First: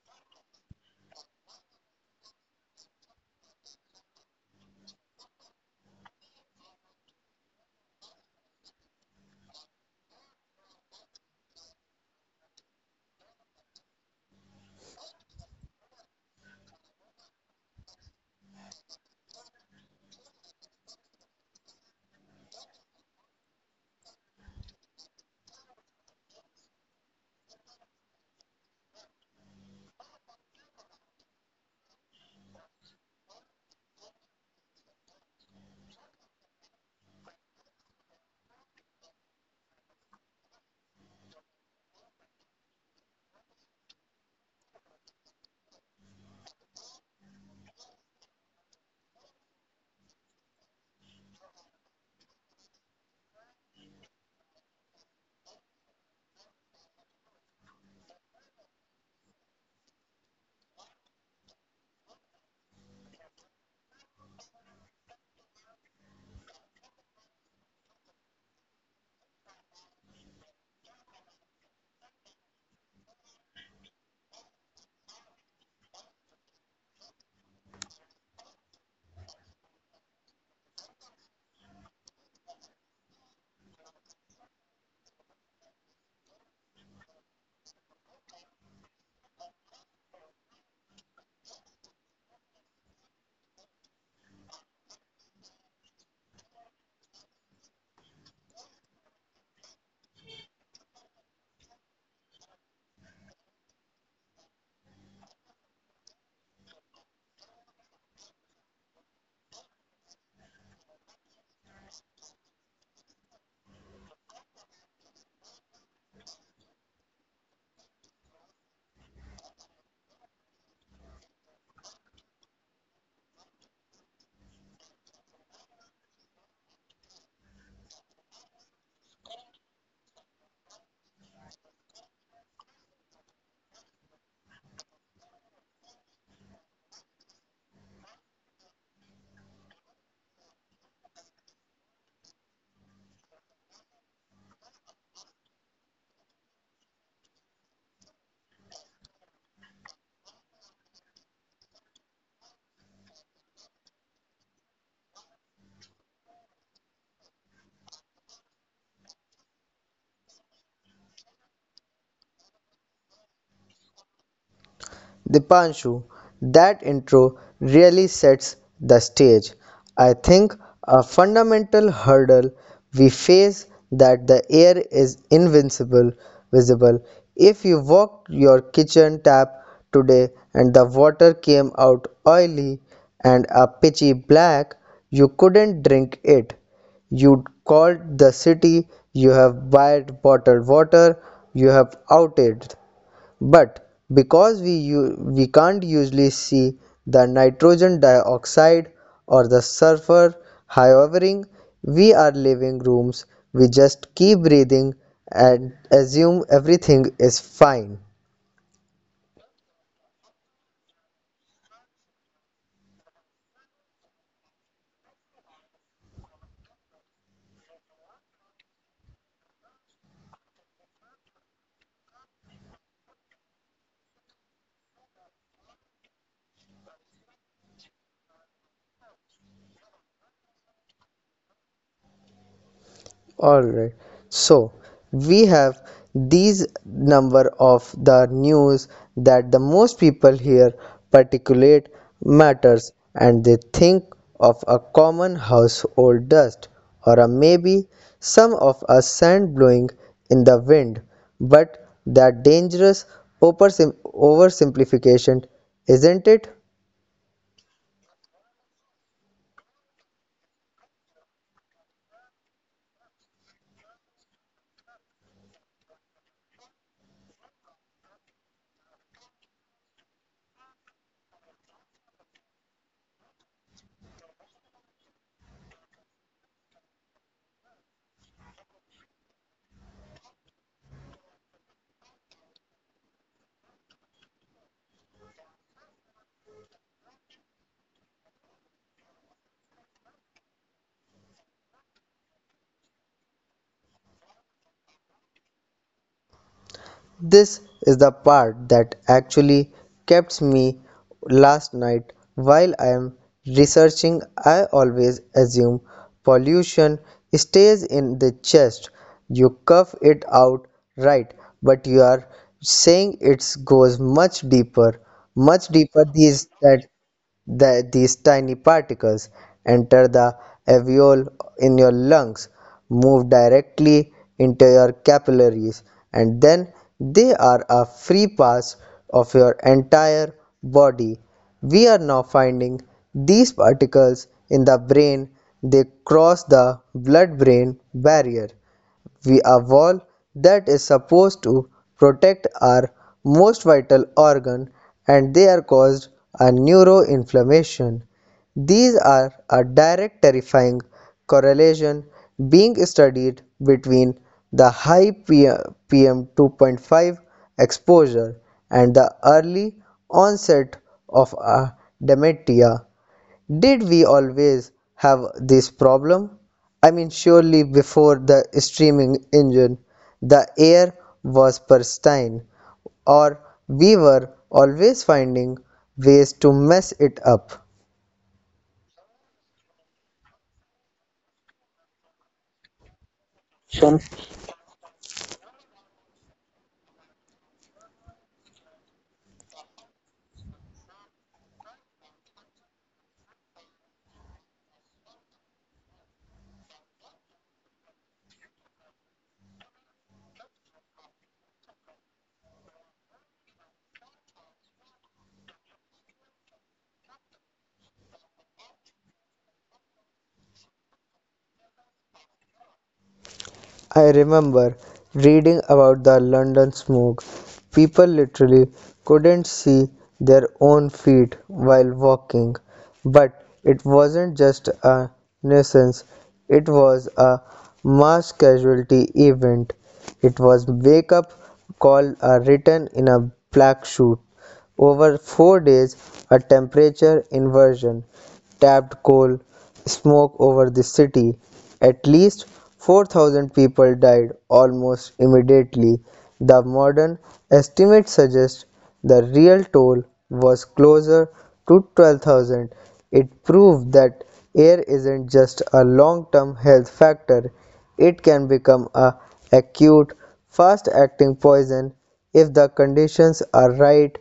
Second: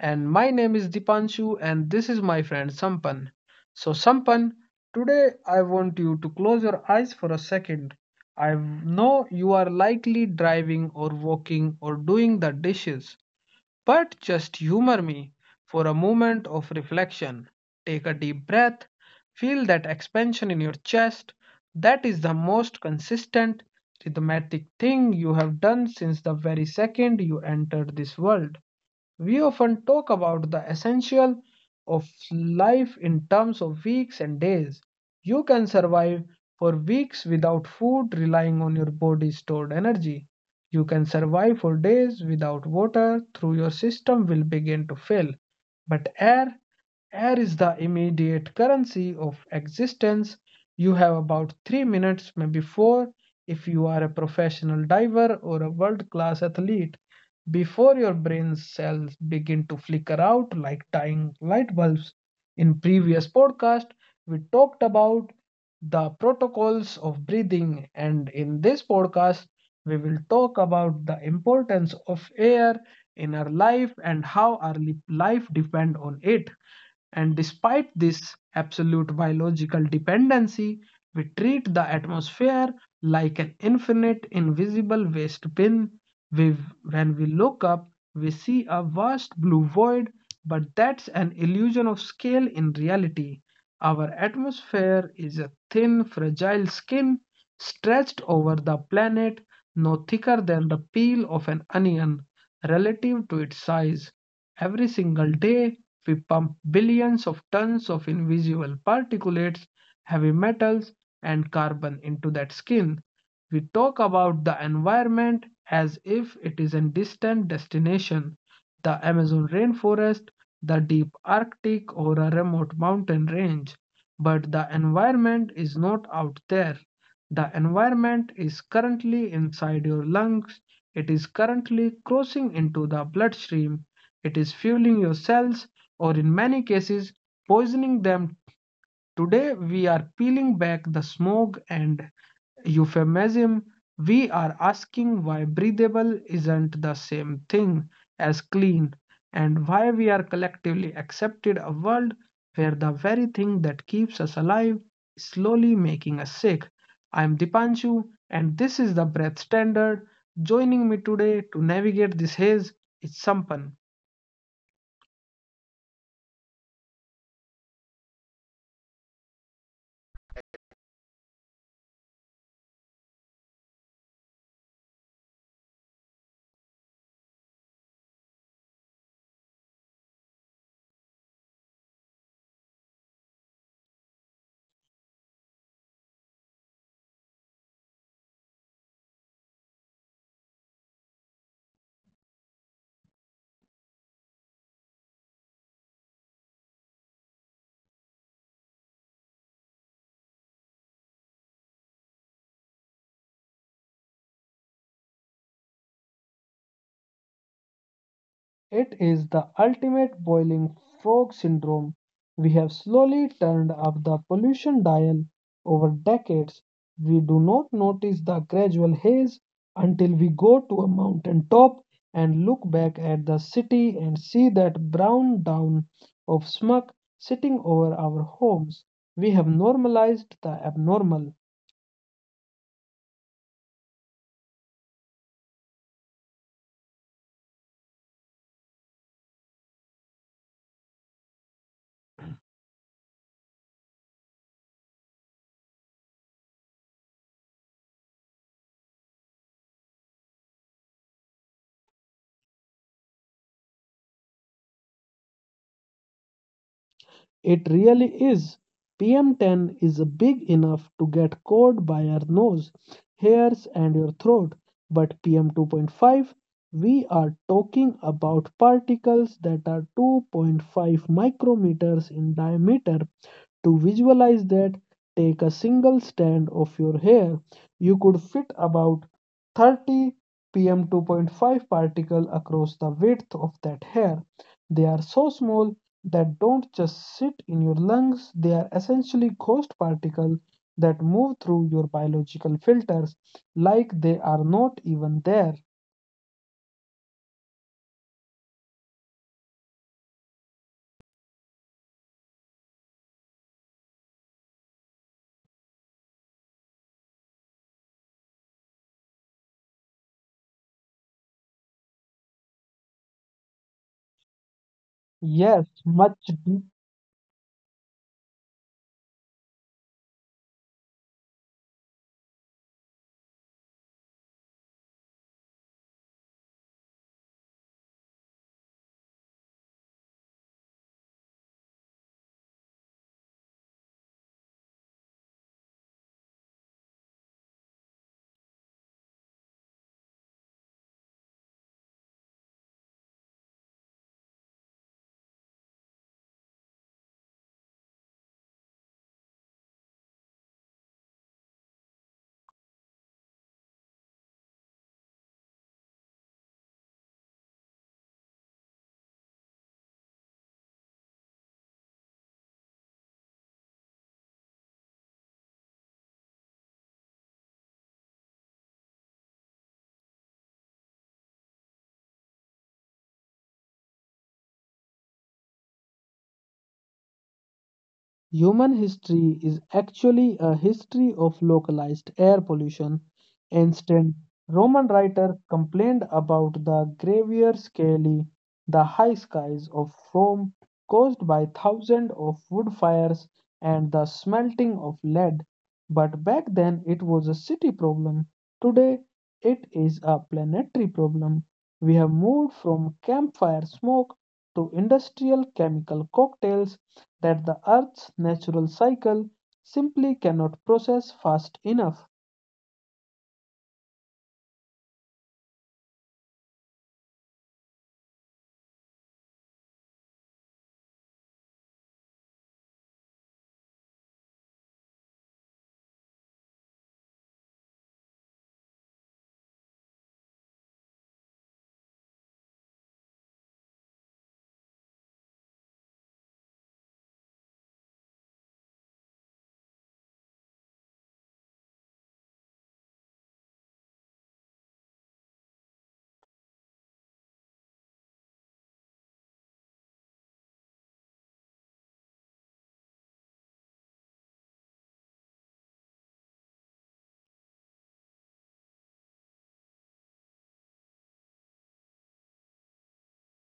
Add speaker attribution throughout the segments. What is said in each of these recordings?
Speaker 1: And my name is Dipanshu, and this is my friend Sampan. So, Sampan, today I want you to close your eyes for a second. I know you are likely driving or walking or doing the dishes, but just humor me for a moment of reflection. Take a deep breath, feel that expansion in your chest. That is the most consistent, rhythmatic thing you have done since the very second you entered this world. We often talk about the essential of life in terms of weeks and days. You can survive for weeks without food, relying on your body's stored energy. You can survive for days without water, though your system will begin to fail. But air, air is the immediate currency of existence. You have about 3 minutes, maybe four, if you are a professional diver or a world class athlete, before your brain cells begin to flicker out like dying light bulbs. In previous podcast, we talked about the protocols of breathing, and in this podcast, we will talk about the importance of air in our life and how our life depend on it. And despite this absolute biological dependency, we treat the atmosphere like an infinite invisible waste bin. We, when we look up, we see a vast blue void, but that's an illusion of scale in reality. Our atmosphere is a thin, fragile skin stretched over the planet, no thicker than the peel of an onion relative to its size. Every single day, we pump billions of tons of invisible particulates, heavy metals, and carbon into that skin. We talk about the environment as if it is a distant destination, the Amazon rainforest, the deep Arctic, or a remote mountain range. But the environment is not out there. The environment is currently inside your lungs. It is currently crossing into the bloodstream. It is fueling your cells, or in many cases, poisoning them. Today, we are peeling back the smog and euphemism, we are asking why breathable isn't the same thing as clean and why we are collectively accepted a world where the very thing that keeps us alive is slowly making us sick. I'm Dipanshu and this is the Breath Standard. Joining me today to navigate this haze is Sampan.
Speaker 2: Dipanshu, that intro really sets the stage. I think a fundamental hurdle we face that the air is invincible visible. If you walked your kitchen tap today and the water came out oily and a pitchy black, you couldn't drink it. You'd called the city, you have bought bottled water, you have outed but because we can't usually see the nitrogen dioxide or the sulfur hoovering we are living rooms we just keep breathing and assume everything is fine.
Speaker 1: It is the ultimate boiling frog syndrome. We have slowly turned up the pollution dial over decades. We do not notice the gradual haze until we go to a mountain top and look back at the city and see that brown down of smog sitting over our homes. We have normalized the abnormal.
Speaker 2: Alright, so we have these number of the news that the most people hear particulate matters and they think of a common household dust or a maybe some of a sand blowing in the wind but that dangerous oversimplification, isn't it?
Speaker 1: It really is. PM10 is big enough to get caught by your nose, hairs, and your throat, but PM2.5, we are talking about particles that are 2.5 micrometers in diameter to visualize that, take a single strand of your hair. You could fit about 30 pm 2.5 particle across the width of that hair. They are so small that don't just sit in your lungs, they are essentially ghost particles that move through your biological filters like they are not even there.
Speaker 2: This is the part that actually kept me last night while I am researching. I always assume pollution stays in the chest. You cough it out, right? But you are saying it goes much deeper, much
Speaker 1: Yes,
Speaker 2: deeper, these
Speaker 1: much.
Speaker 2: that that these tiny particles enter the alveoli in your lungs, move directly into your capillaries, and then they are a free pass of your entire body. We are now finding these particles in the brain. They cross the blood brain barrier, we a wall that is supposed to protect our most vital organ and they are caused a neuroinflammation. These are a direct terrifying correlation being studied between the high PM 2.5 exposure and the early onset of a dementia. Did we always have this problem? I mean, surely before the streaming engine, the air was pristine, or we were always finding ways to mess it up.
Speaker 1: Human history is actually a history of localized air pollution. Ancient Roman writers complained about the gravier scaly, the high skies of Rome caused by thousands of wood fires and the smelting of lead. But back then it was a city problem. Today it is a planetary problem. We have moved from campfire smoke to industrial chemical cocktails that the Earth's natural cycle simply cannot process fast enough.
Speaker 2: I remember reading about the London smoke. People literally couldn't see their own feet while walking. But it wasn't just a nuisance, it was a mass casualty event. It was wake up call written in a black suit. Over 4 days, a temperature inversion tapped coal smoke over the city. At least 4,000 people died almost immediately. The modern estimates suggest the real toll was closer to 12,000. It proved that air isn't just a long term health factor, it can become a acute, fast-acting poison if the conditions are right.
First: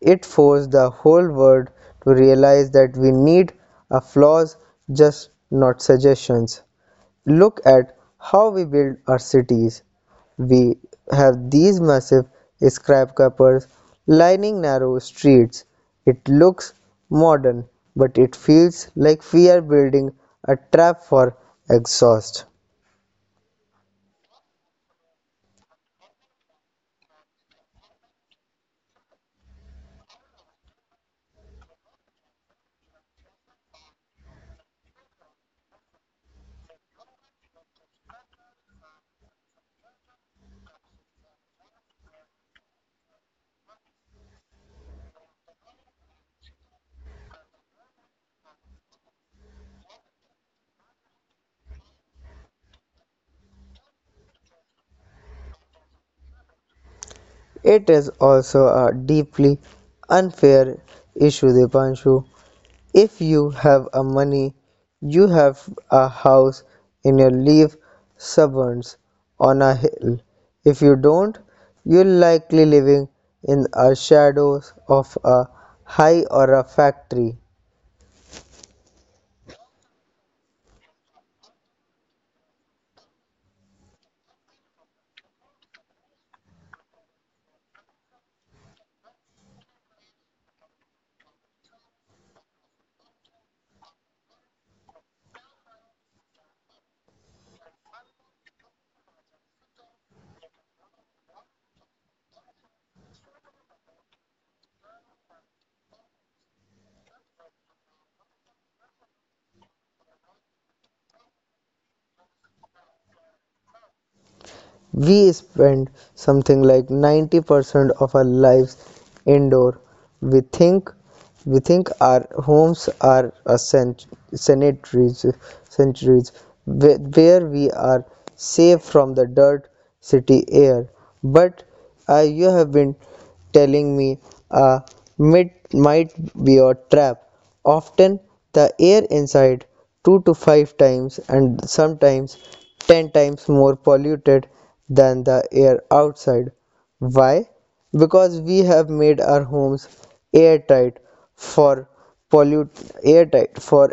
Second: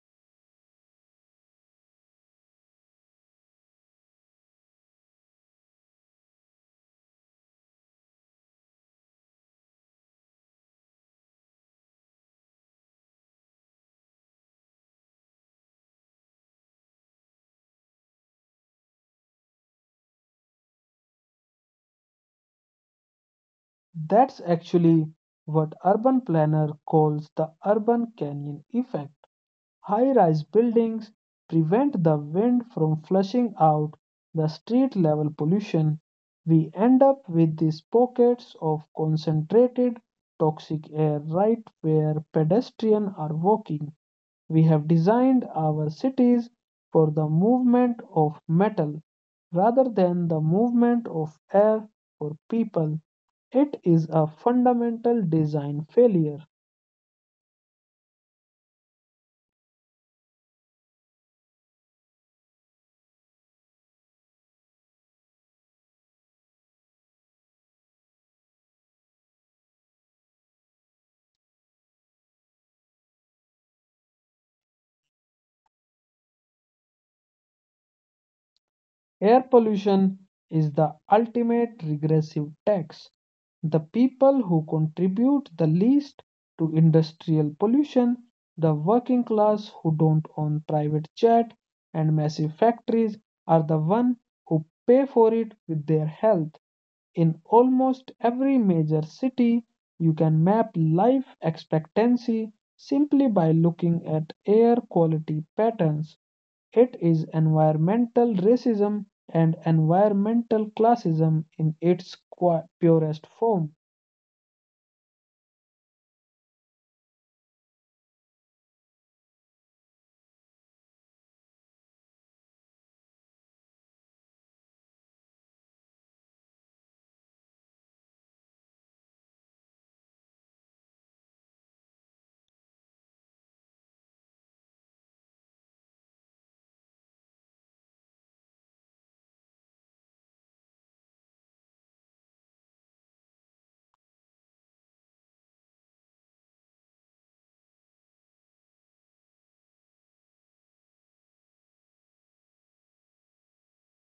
Speaker 2: It forces the whole world to realize that we need a flaws just not suggestions. Look at how we build our cities. We have these massive skyscrapers lining narrow streets. It looks modern, but it feels like we are building a trap for exhaust.
Speaker 1: That's actually what urban planner calls the urban canyon effect. High rise buildings prevent the wind from flushing out the street level pollution. We end up with these pockets of concentrated toxic air right where pedestrians are walking. We have designed our cities for the movement of metal rather than the movement of air or people. It is a fundamental design failure.
Speaker 2: It is also a deeply unfair issue, Dipanshu. If you have a money, you have a house in your leaf suburbs on a hill. If you don't, you're likely living in the shadows of a high or a factory.
Speaker 1: Air pollution is the ultimate regressive tax. The people who contribute the least to industrial pollution, the working class who don't own private jet and massive factories, are the ones who pay for it with their health. In almost every major city, you can map life expectancy simply by looking at air quality patterns. It is environmental racism and environmental classism in its purest form.
Speaker 2: We spend something like 90% of our lives indoor. We think we think our homes are a sanitaries, centuries, where we are safe from the dirt city air, but you have been telling me, uh, it might be a trap. Often the air inside two to five times and sometimes 10 times more polluted than the air outside. Why? Because we have made our homes airtight for pollute airtight for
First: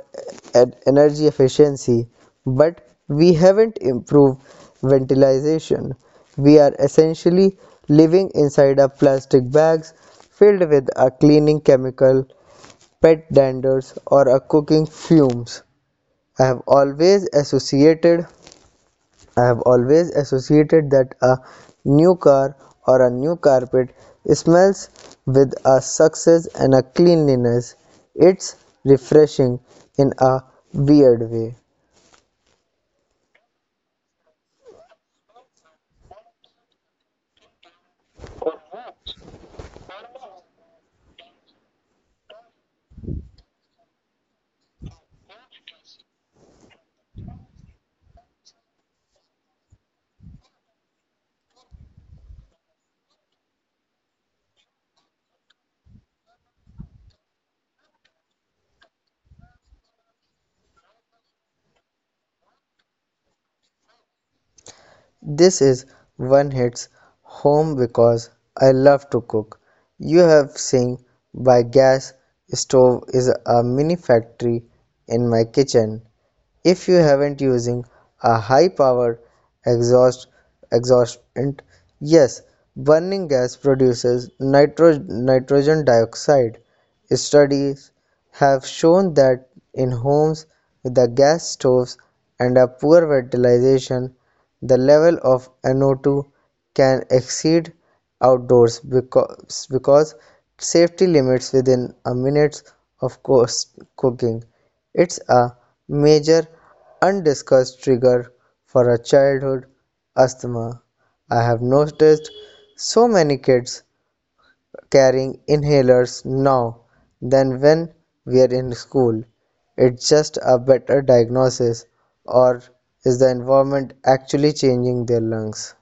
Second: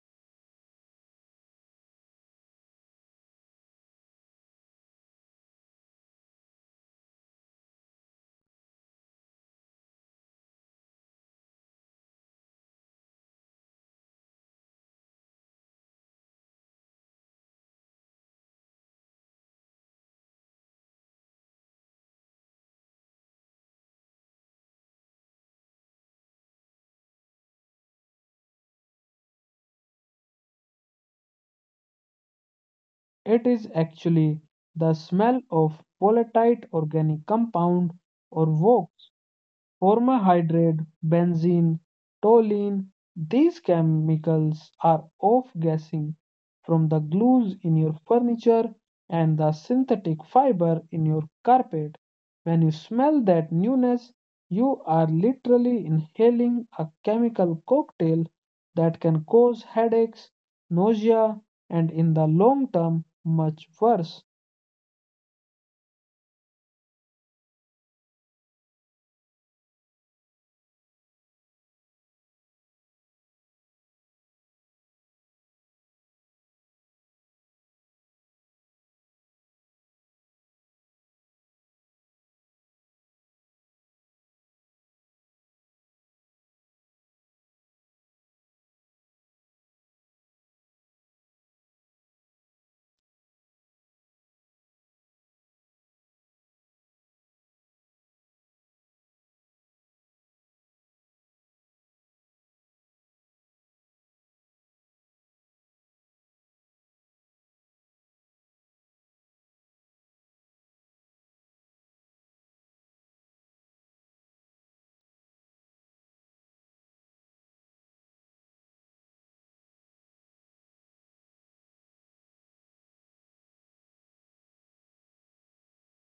Speaker 2: energy efficiency, but we haven't improved ventilation. We are essentially living inside our plastic bags filled with a cleaning chemical, pet danders or a cooking fumes. I have always associated I have always associated that a new car or a new carpet smells with a success and a cleanliness. It's refreshing in a weird way.
Speaker 1: It is actually the smell of volatile organic compound or VOC formaldehyde, benzene, toluene. These chemicals are off-gassing from the glues in your furniture and the synthetic fiber in your carpet. When you smell that newness, you are literally inhaling a chemical cocktail that can cause headaches, nausea, and in the long term, much worse.
Speaker 2: This is one hits home because I love to cook. You have seen by gas stove is a mini factory in my kitchen. If you haven't using a high power exhaust exhaustant, yes, burning gas produces nitrogen dioxide. Studies have shown that in homes with the gas stoves and a poor ventilation, the level of NO2 can exceed outdoors because safety limits within a minute of course cooking. It's a major undiscussed trigger for a childhood asthma. I have noticed so many kids carrying inhalers now than when we are in school. It's just a better diagnosis, or is the environment actually changing their lungs?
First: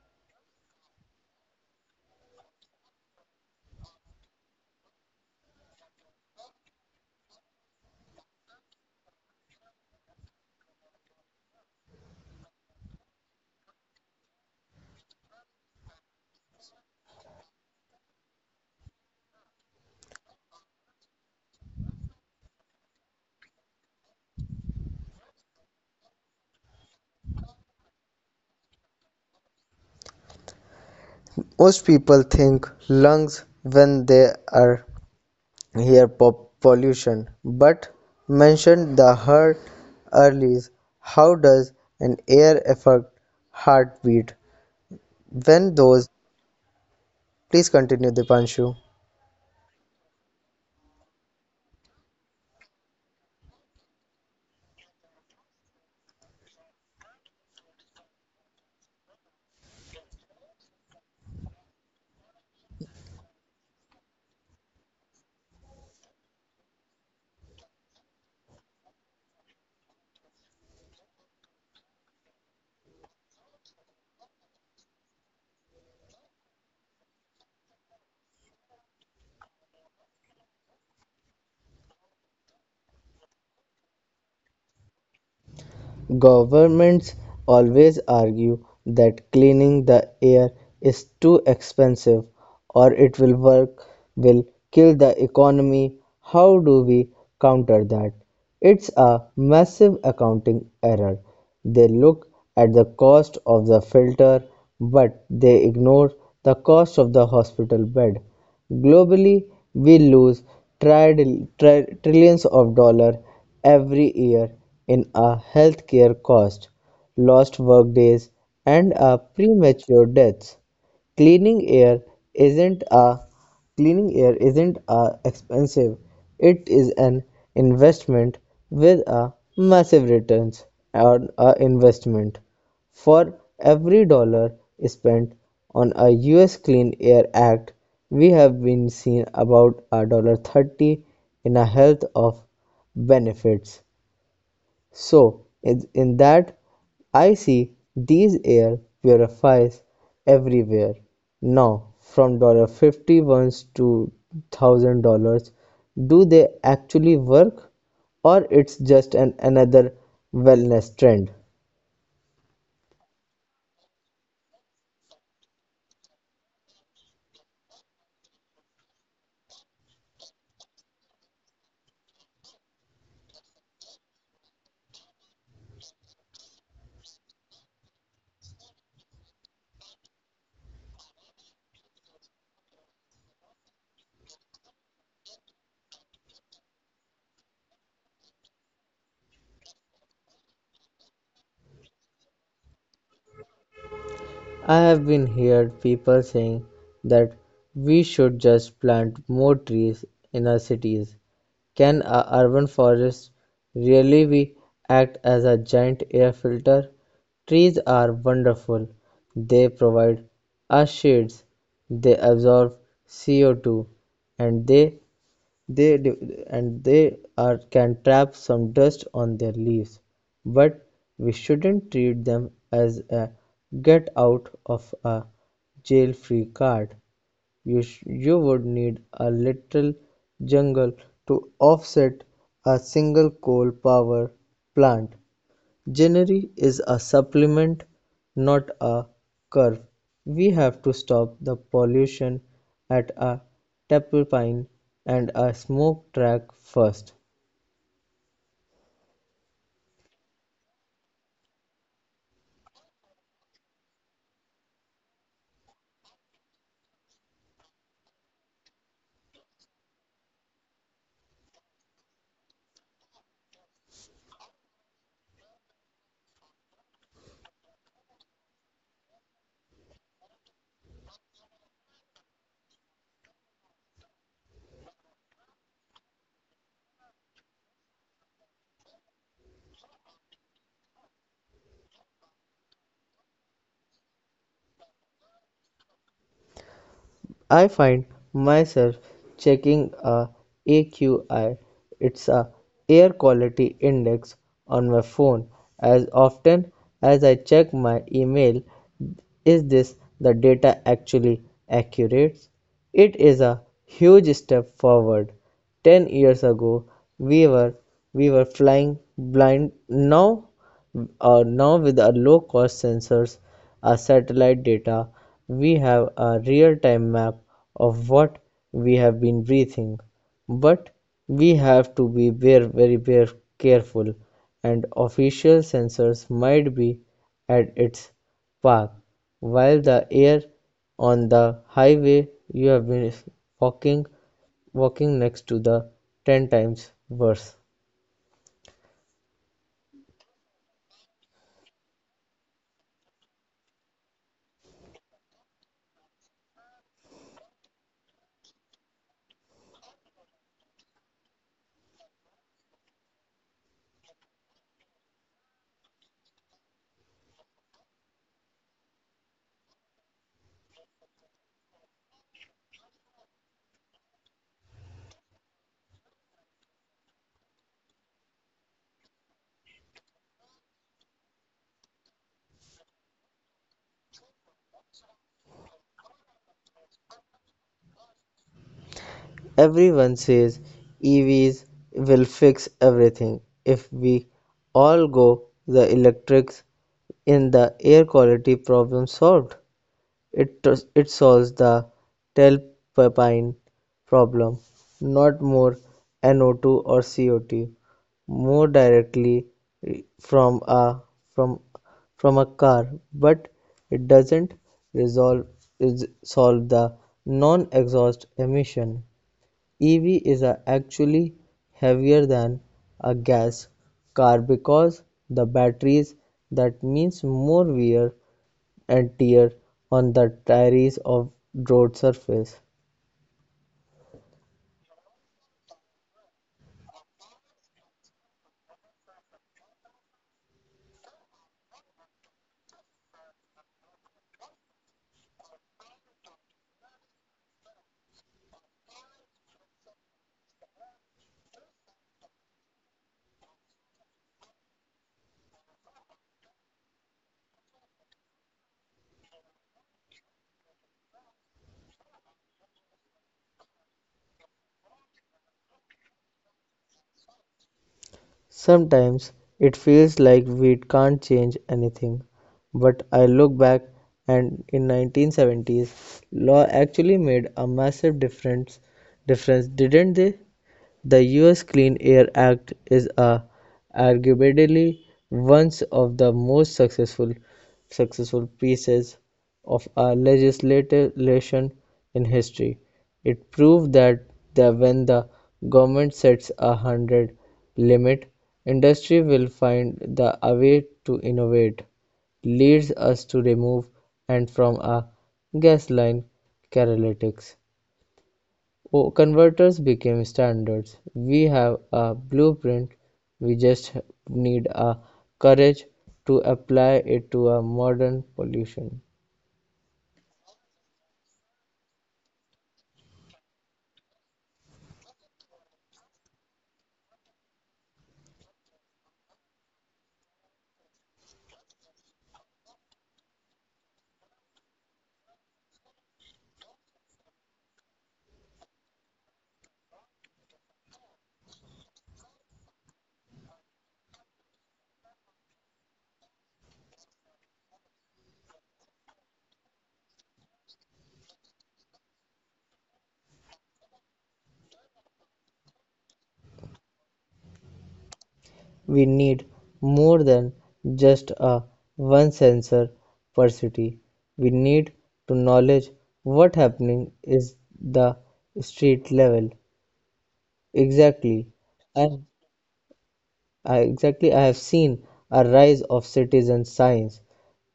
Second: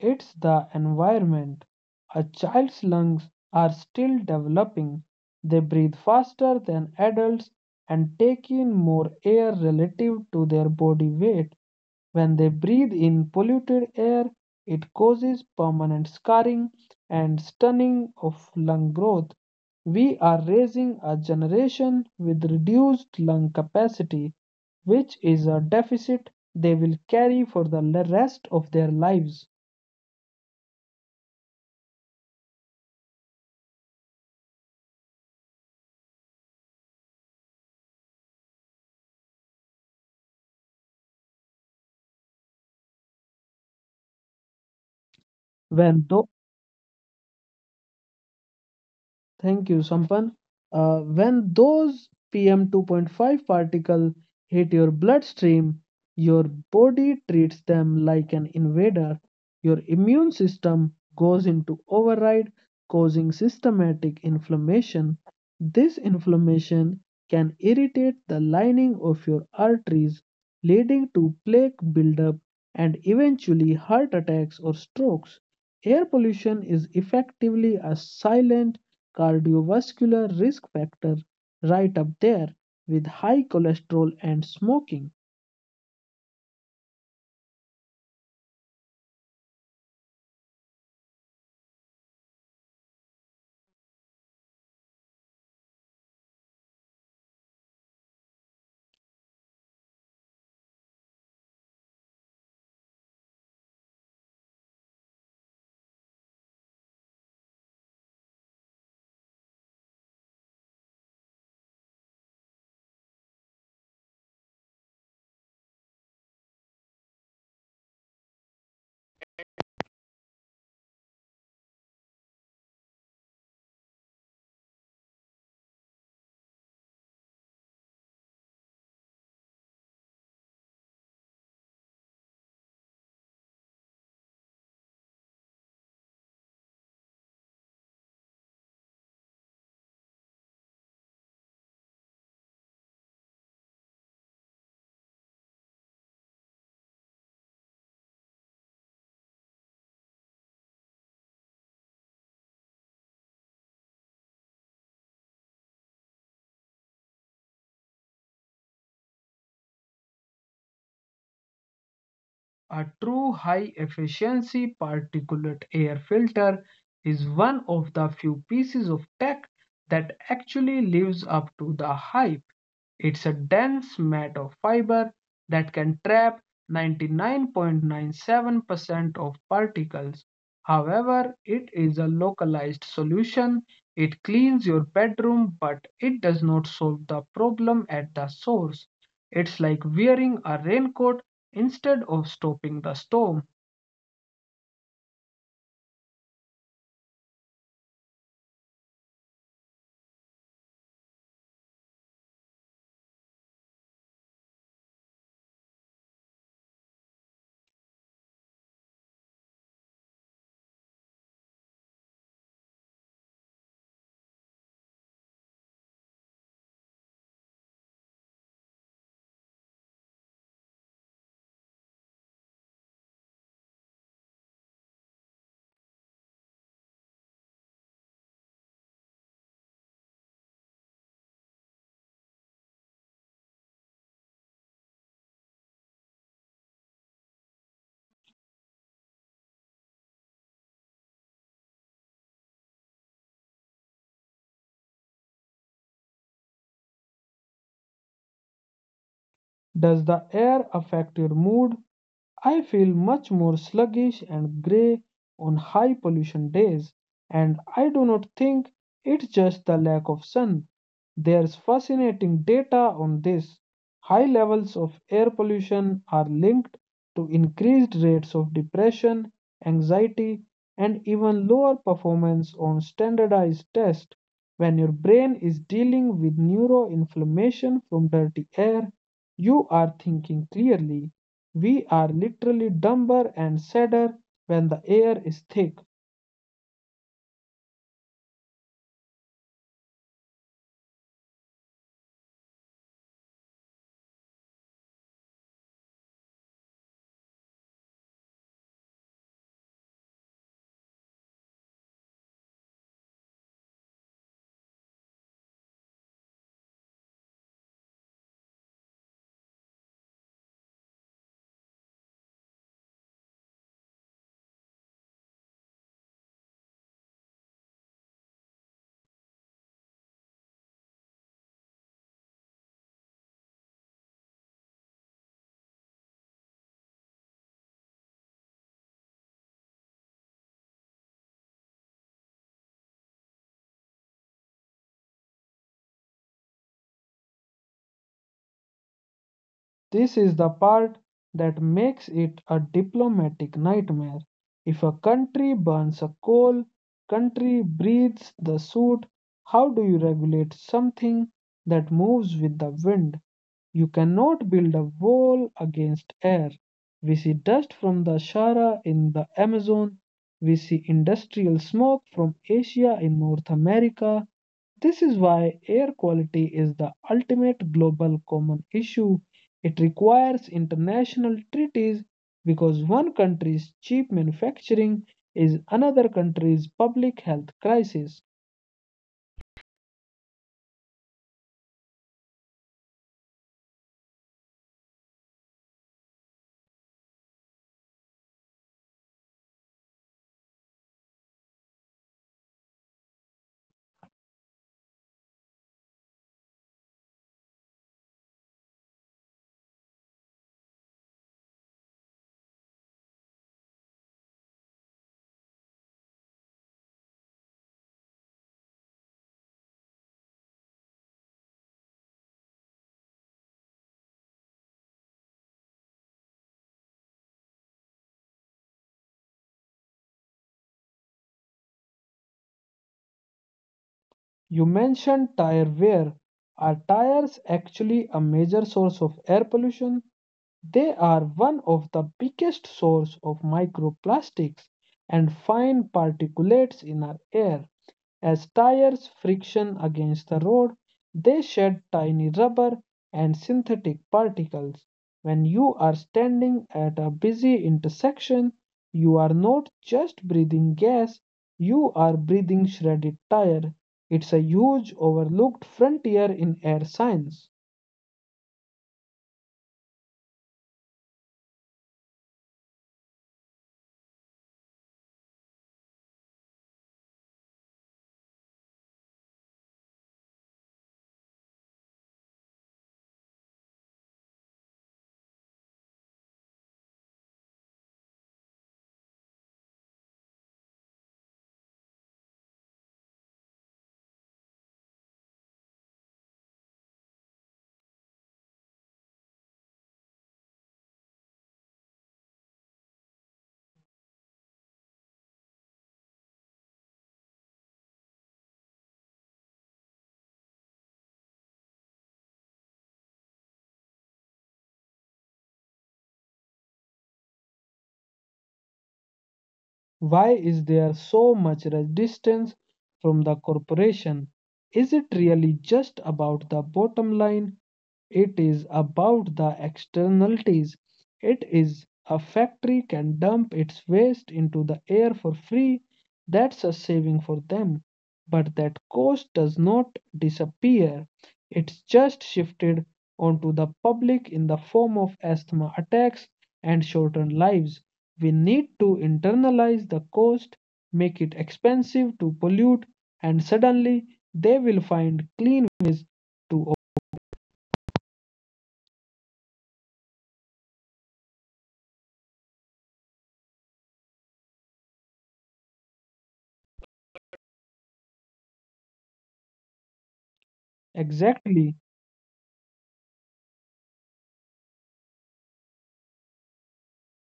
Speaker 1: It's the environment. A child's lungs are still developing. They breathe faster than adults and take in more air relative to their body weight. When they breathe in polluted air, it causes permanent scarring and stunning of lung growth. We are raising a generation with reduced lung capacity, which is a deficit they will carry for the rest of their lives.
Speaker 2: Most people think lungs when they are air pollution, but mentioned the heart early. How does an air affect heartbeat? When
Speaker 1: When
Speaker 2: those,
Speaker 1: though
Speaker 2: please continue, Dipanshu.
Speaker 1: Thank you, Sampan. When those PM 2.5 particle hit your bloodstream, your body treats them like an invader. Your immune system goes into override, causing systematic inflammation. This inflammation can irritate the lining of your arteries, leading to plaque buildup and eventually heart attacks or strokes. Air pollution is effectively a silent cardiovascular risk factor right up there with high cholesterol and smoking.
Speaker 2: Governments always argue that cleaning the air is too expensive or it will work, will kill the economy. How do we counter that? It's a massive accounting error. They look at the cost of the filter, but they ignore the cost of the hospital bed. Globally, we lose trillions of dollars every year in our healthcare cost, lost workdays, and our premature deaths. Cleaning air isn't a Cleaning air isn't a expensive. It is an investment with a massive returns on a investment. For every dollar spent on a US Clean Air Act, we have been seen about a dollar 30 in a health of benefits. So, in that, I see these air purifiers everywhere. Now, from $51 to $1,000 do they actually work or it's just another wellness trend?
Speaker 1: A true high efficiency particulate air filter is one of the few pieces of tech that actually lives up to the hype. It's a dense mat of fiber that can trap 99.97% of particles. However, it is a localized solution. It cleans your bedroom, but it does not solve the problem at the source. It's like wearing a raincoat instead of stopping the storm.
Speaker 2: I have been heard people saying that we should just plant more trees in our cities. Can a urban forests really be act as a giant air filter? Trees are wonderful. They provide us shades, they absorb CO2, and they and they are can trap some dust on their leaves, but we shouldn't treat them as a get out of a jail free card. You would need a little jungle to offset a single coal power plant. Ginnery is a supplement, not a curve. We have to stop the pollution at a tailpipe and a smoke track first.
Speaker 1: Does the air affect your mood? I feel much more sluggish and grey on high pollution days, and I do not think it's just the lack of sun. There's fascinating data on this. High levels of air pollution are linked to increased rates of depression, anxiety, and even lower performance on standardized tests. When your brain is dealing with neuroinflammation from dirty air, you are thinking clearly we are literally dumber and sadder when the air is thick.
Speaker 2: I find myself checking a AQI, it's a air quality index, on my phone as often as I check my email. Is this the data actually accurate? It is a huge step forward. 10 years ago we were we were flying blind. Now, with our low-cost sensors, our satellite data, we have a real-time map of what we have been breathing. But we have to be very, very, very careful, and official sensors might be at its park, while the air on the highway you have been walking walking next to the 10 times worse.
Speaker 1: This is the part that makes it a diplomatic nightmare. If a country burns a coal, country breathes the soot, how do you regulate something that moves with the wind? You cannot build a wall against air. We see dust from the Sahara in the Amazon. We see industrial smoke from Asia in North America. This is why air quality is the ultimate global common issue. It requires international treaties because one country's cheap manufacturing is another country's public health crisis.
Speaker 2: Everyone says EVs will fix everything. If we all go the electrics, in the air quality problem solved. It it solves the tailpipine problem, not more NO-two or CO-two, more directly from a from from a car, but it doesn't resolve solve the non-exhaust emission. EV is a actually heavier than a gas car because the batteries, that means more wear and tear on the diaries of road surface.
Speaker 1: You mentioned tire wear. Are tires actually a major source of air pollution? They are one of the biggest source of microplastics and fine particulates in our air. As tires friction against the road, they shed tiny rubber and synthetic particles. When you are standing at a busy intersection, you are not just breathing gas, you are breathing shredded tire. It's a huge overlooked frontier in air science.
Speaker 2: Sometimes it feels like we can't change anything, but I look back and in 1970s law actually made a massive difference, didn't they? The US Clean Air Act is a arguably one of the most successful pieces of a legislation in history. It proved that when the government sets a hundred limit, industry will find the a way to innovate. Leads us to remove and from a gas line catalytics. Oh, converters became standards. We have a blueprint, we just need a courage to apply it to a modern pollution.
Speaker 1: Why is there so much resistance from the corporation? Is it really just about the bottom line? It is about the externalities. It is a factory can dump its waste into the air for free. That's a saving for them. But that cost does not disappear. It's just shifted onto the public in the form of asthma attacks and shortened lives. We need to internalize the cost, make it expensive to pollute, and suddenly they will find clean ways to.
Speaker 2: We need more than just a one sensor per city. We need to knowledge what happening is the street level, exactly.
Speaker 1: Exactly.
Speaker 2: And I have seen a rise of citizen science,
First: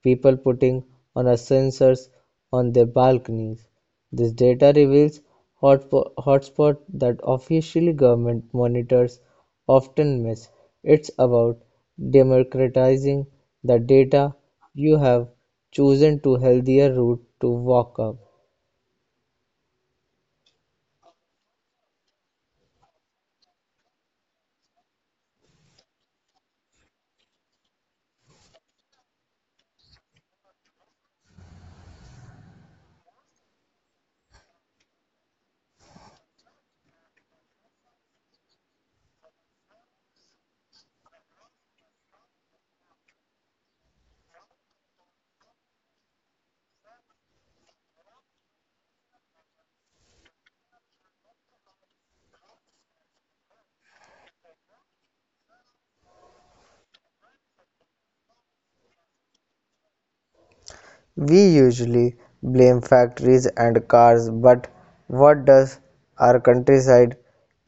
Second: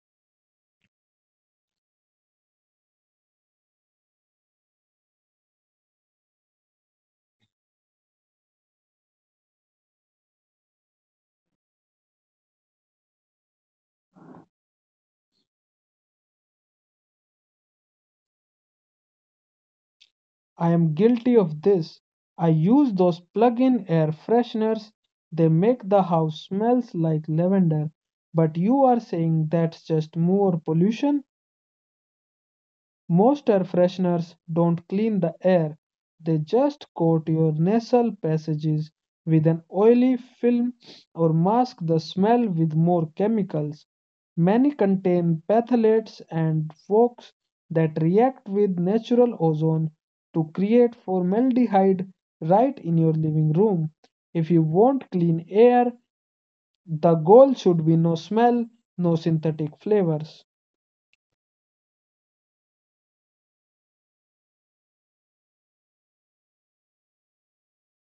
Speaker 2: people putting on a sensors on their balconies. This data reveals hotspot that officially government monitors often miss. It's about democratizing the data, you have chosen to healthier route to walk up.
Speaker 1: I am guilty of this. I use those plug-in air fresheners. They make the house smells like lavender. But you are saying that's just more pollution? Most air fresheners don't clean the air, they just coat your nasal passages with an oily film or mask the smell with more chemicals. Many contain phthalates and folks that react with natural ozone to create formaldehyde right in your living room. If you want clean air, the goal should be no smell, no synthetic flavors.
Speaker 2: We usually blame factories and cars, but what does our countryside?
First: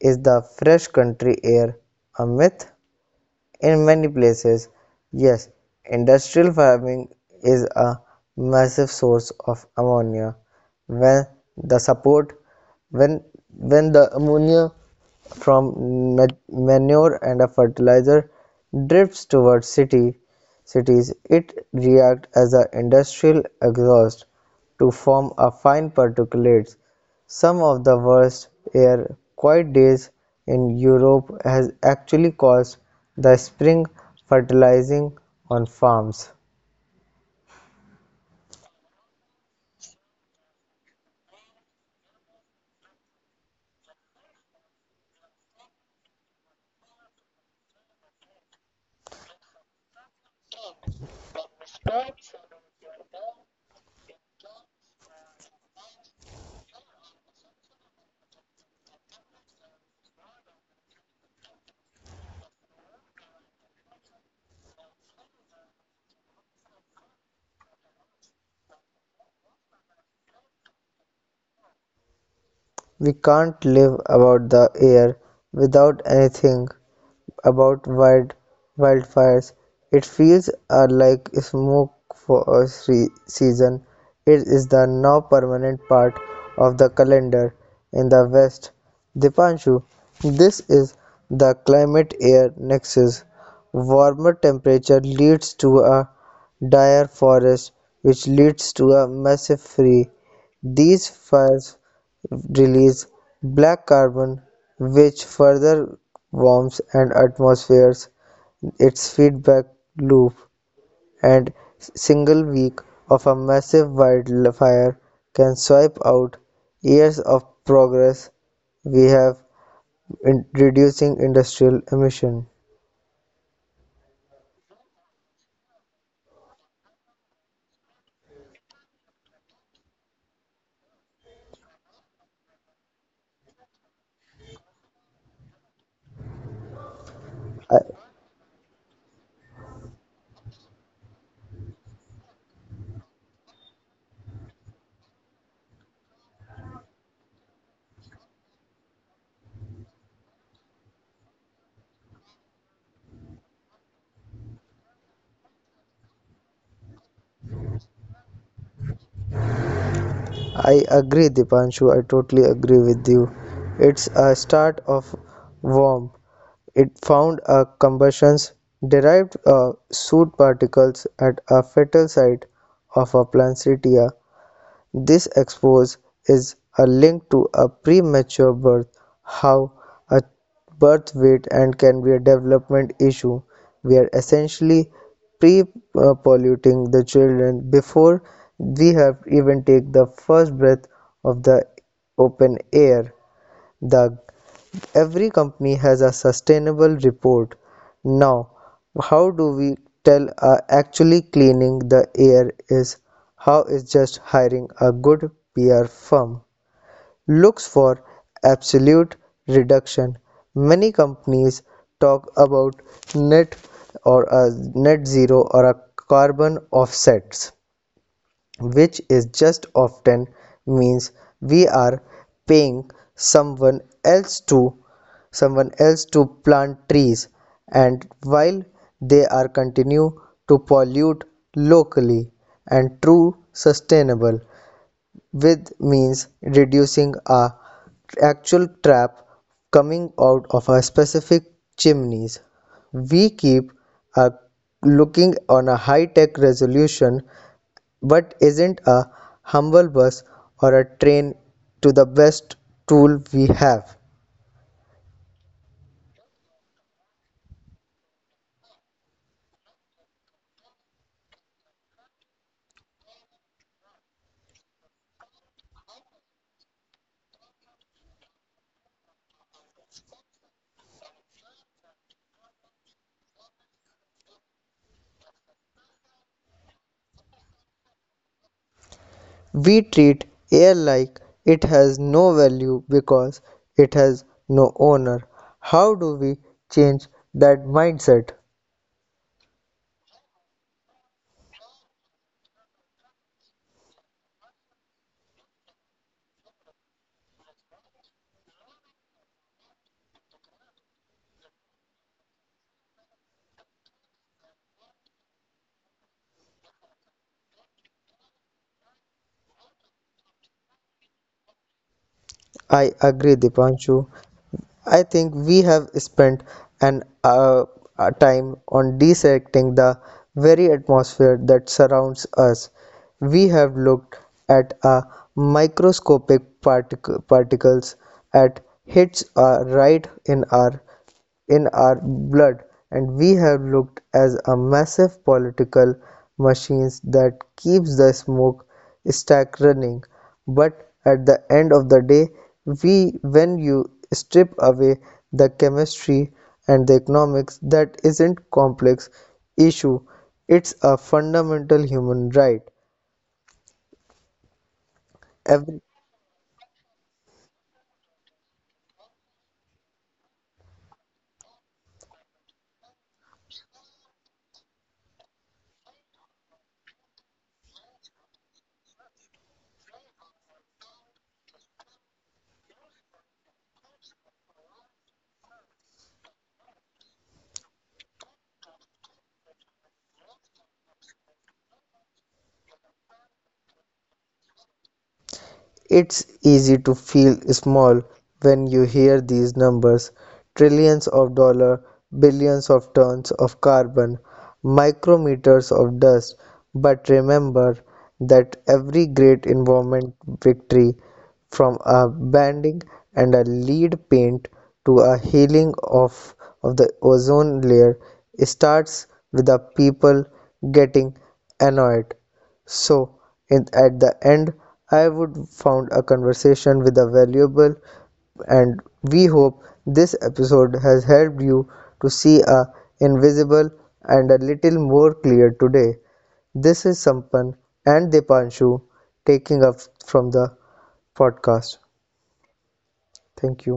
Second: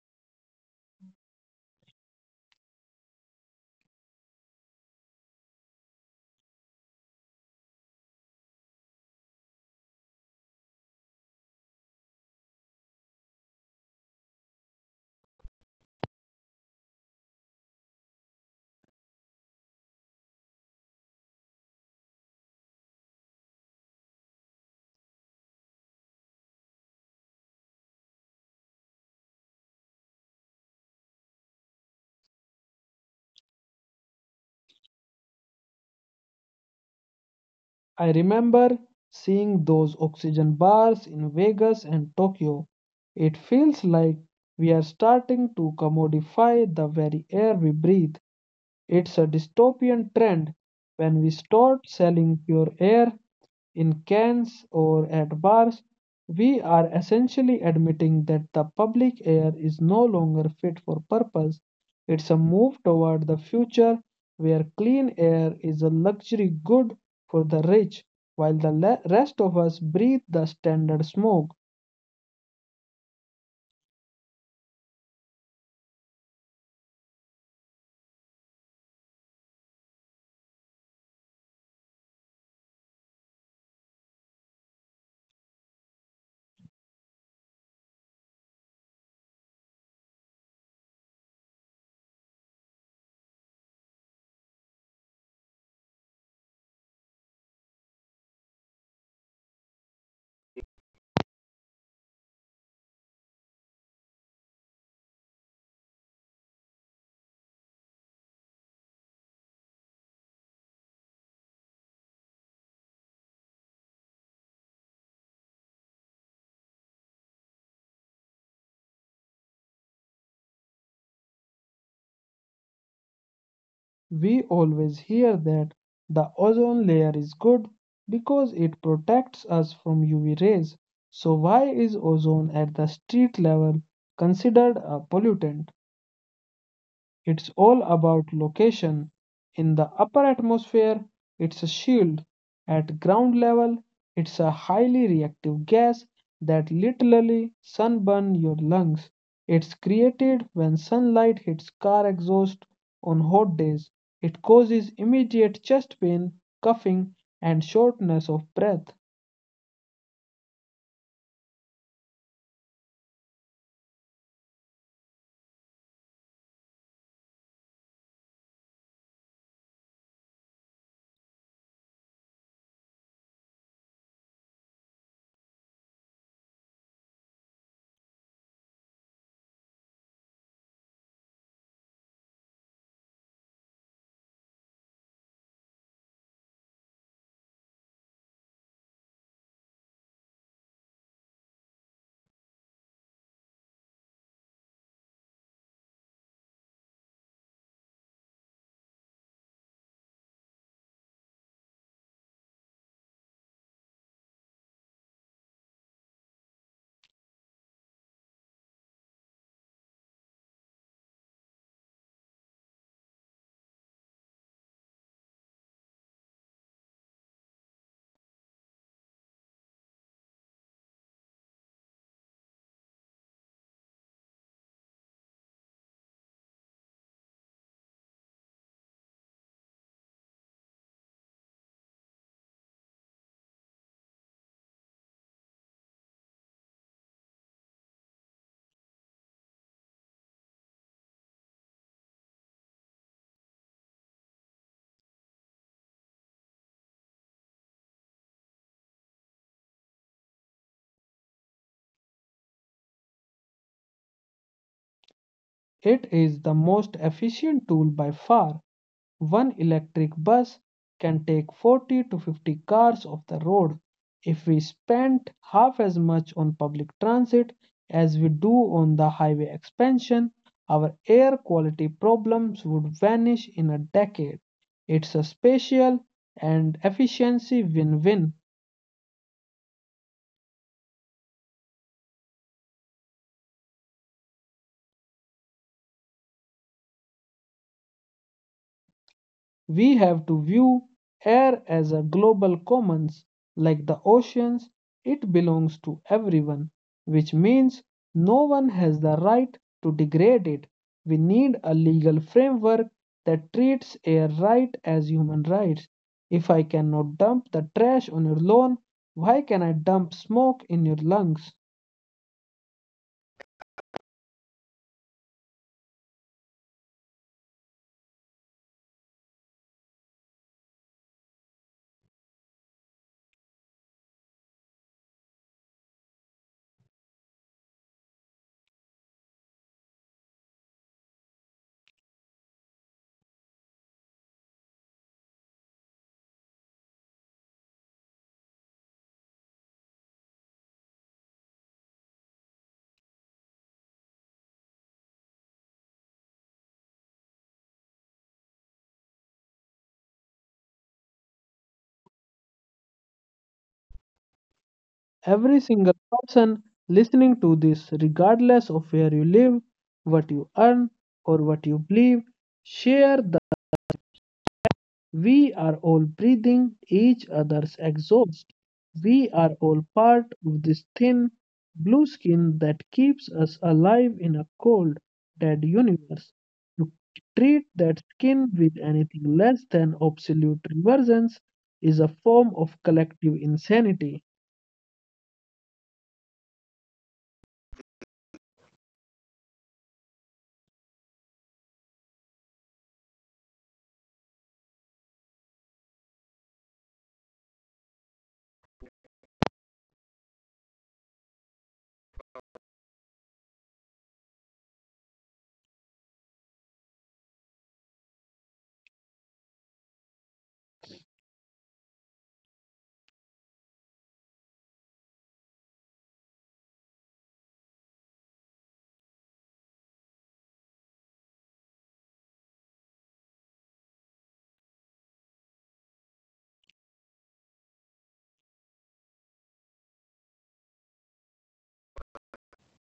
Speaker 2: Is the fresh country air a myth? In many places, yes, industrial farming is a massive source of ammonia, when the support when when the ammonia from manure and a fertilizer drifts towards city cities. It reacts as an industrial exhaust to form a fine particulates. Some of the worst air quiet days in Europe has actually caused the spring fertilizing on farms.
Speaker 1: I remember seeing those oxygen bars in Vegas and Tokyo. It feels like we are starting to commodify the very air we breathe. It's a dystopian trend when we start selling pure air in cans or at bars, we are essentially admitting that the public air is no longer fit for purpose. It's a move toward the future where clean air is a luxury good for the rich, while the rest of us breathe the standard smoke.
Speaker 2: We can't live about the air without anything about wildfires. It feels like smoke for a season. It is the now permanent part of the calendar in the West. Dipanshu, this is the climate air nexus. Warmer temperature leads to a dire forest, which leads to a massive free. These fires release black carbon which further warms and atmospheres its feedback loop. And single week of a massive wildfire can swipe out years of progress we have in reducing industrial emission.
Speaker 1: We always hear that the ozone layer is good because it protects us from UV rays. So, why is ozone at the street level considered a pollutant? It's all about location. In the upper atmosphere, it's a shield. At ground level, it's a highly reactive gas that literally sunburns your lungs. It's created when sunlight hits car exhaust on hot days. It causes immediate chest pain, coughing, and shortness of breath.
Speaker 2: I agree, Dipanshu. I totally agree with you. It's a start of warm. It found a combustions derived soot particles at a fatal site of a Poinsettia. This expose is a link to a premature birth, how a birth weight and can be a development issue. We are essentially pre-polluting the children before we have even take the first breath of the open air. The every company has a sustainable report. Now, how do we tell actually cleaning the air is? How is just hiring a good PR firm? Looks for absolute reduction. Many companies talk about net or a net zero or a carbon offsets, which is just often means we are paying someone else to someone else to plant trees, and while they are continue to pollute locally. And true sustainable with means reducing a actual trap coming out of a specific chimneys. We keep a looking on a high tech resolution what isn't a humble bus or a train to the best tool we have?
Speaker 1: It is the most efficient tool by far. One electric bus can take 40 to 50 cars off the road. If we spent half as much on public transit as we do on the highway expansion, our air quality problems would vanish in a decade. It's a spatial and efficiency win win.
Speaker 2: We treat air like it has no value because it has no owner. How do we change that mindset?
Speaker 1: We have to view air as a global commons, like the oceans, it belongs to everyone, which means no one has the right to degrade it. We need a legal framework that treats air right as human rights. If I cannot dump the trash on your lawn, why can I dump smoke in your lungs?
Speaker 2: I agree, Dipanshu. I think we have spent an a time on dissecting the very atmosphere that surrounds us. We have looked at a microscopic particles at hits are right in our blood, and we have looked as a massive political machines that keeps the smoke stack running. But at the end of the day, we when you strip away the chemistry and the economics, that isn't complex issue. It's a fundamental human right, every.
Speaker 1: Every single person listening to this, regardless of where you live, what you earn, or what you believe, share the we are all breathing each other's exhaust. We are all part of this thin blue skin that keeps us alive in a cold, dead universe. To treat that skin with anything less than absolute reverence is a form of collective insanity.
Speaker 2: It's easy to feel small when you hear these numbers, trillions of dollars, billions of tons of carbon, micrometers of dust. But remember that every great environment victory, from a banding and a lead paint to a healing of the ozone layer, starts with the people getting annoyed. So at the end, I would found a conversation with a valuable, and we hope this episode has helped you to see a invisible and a little more clear today. This is Sampan and Dipanshu taking up from the podcast. Thank you.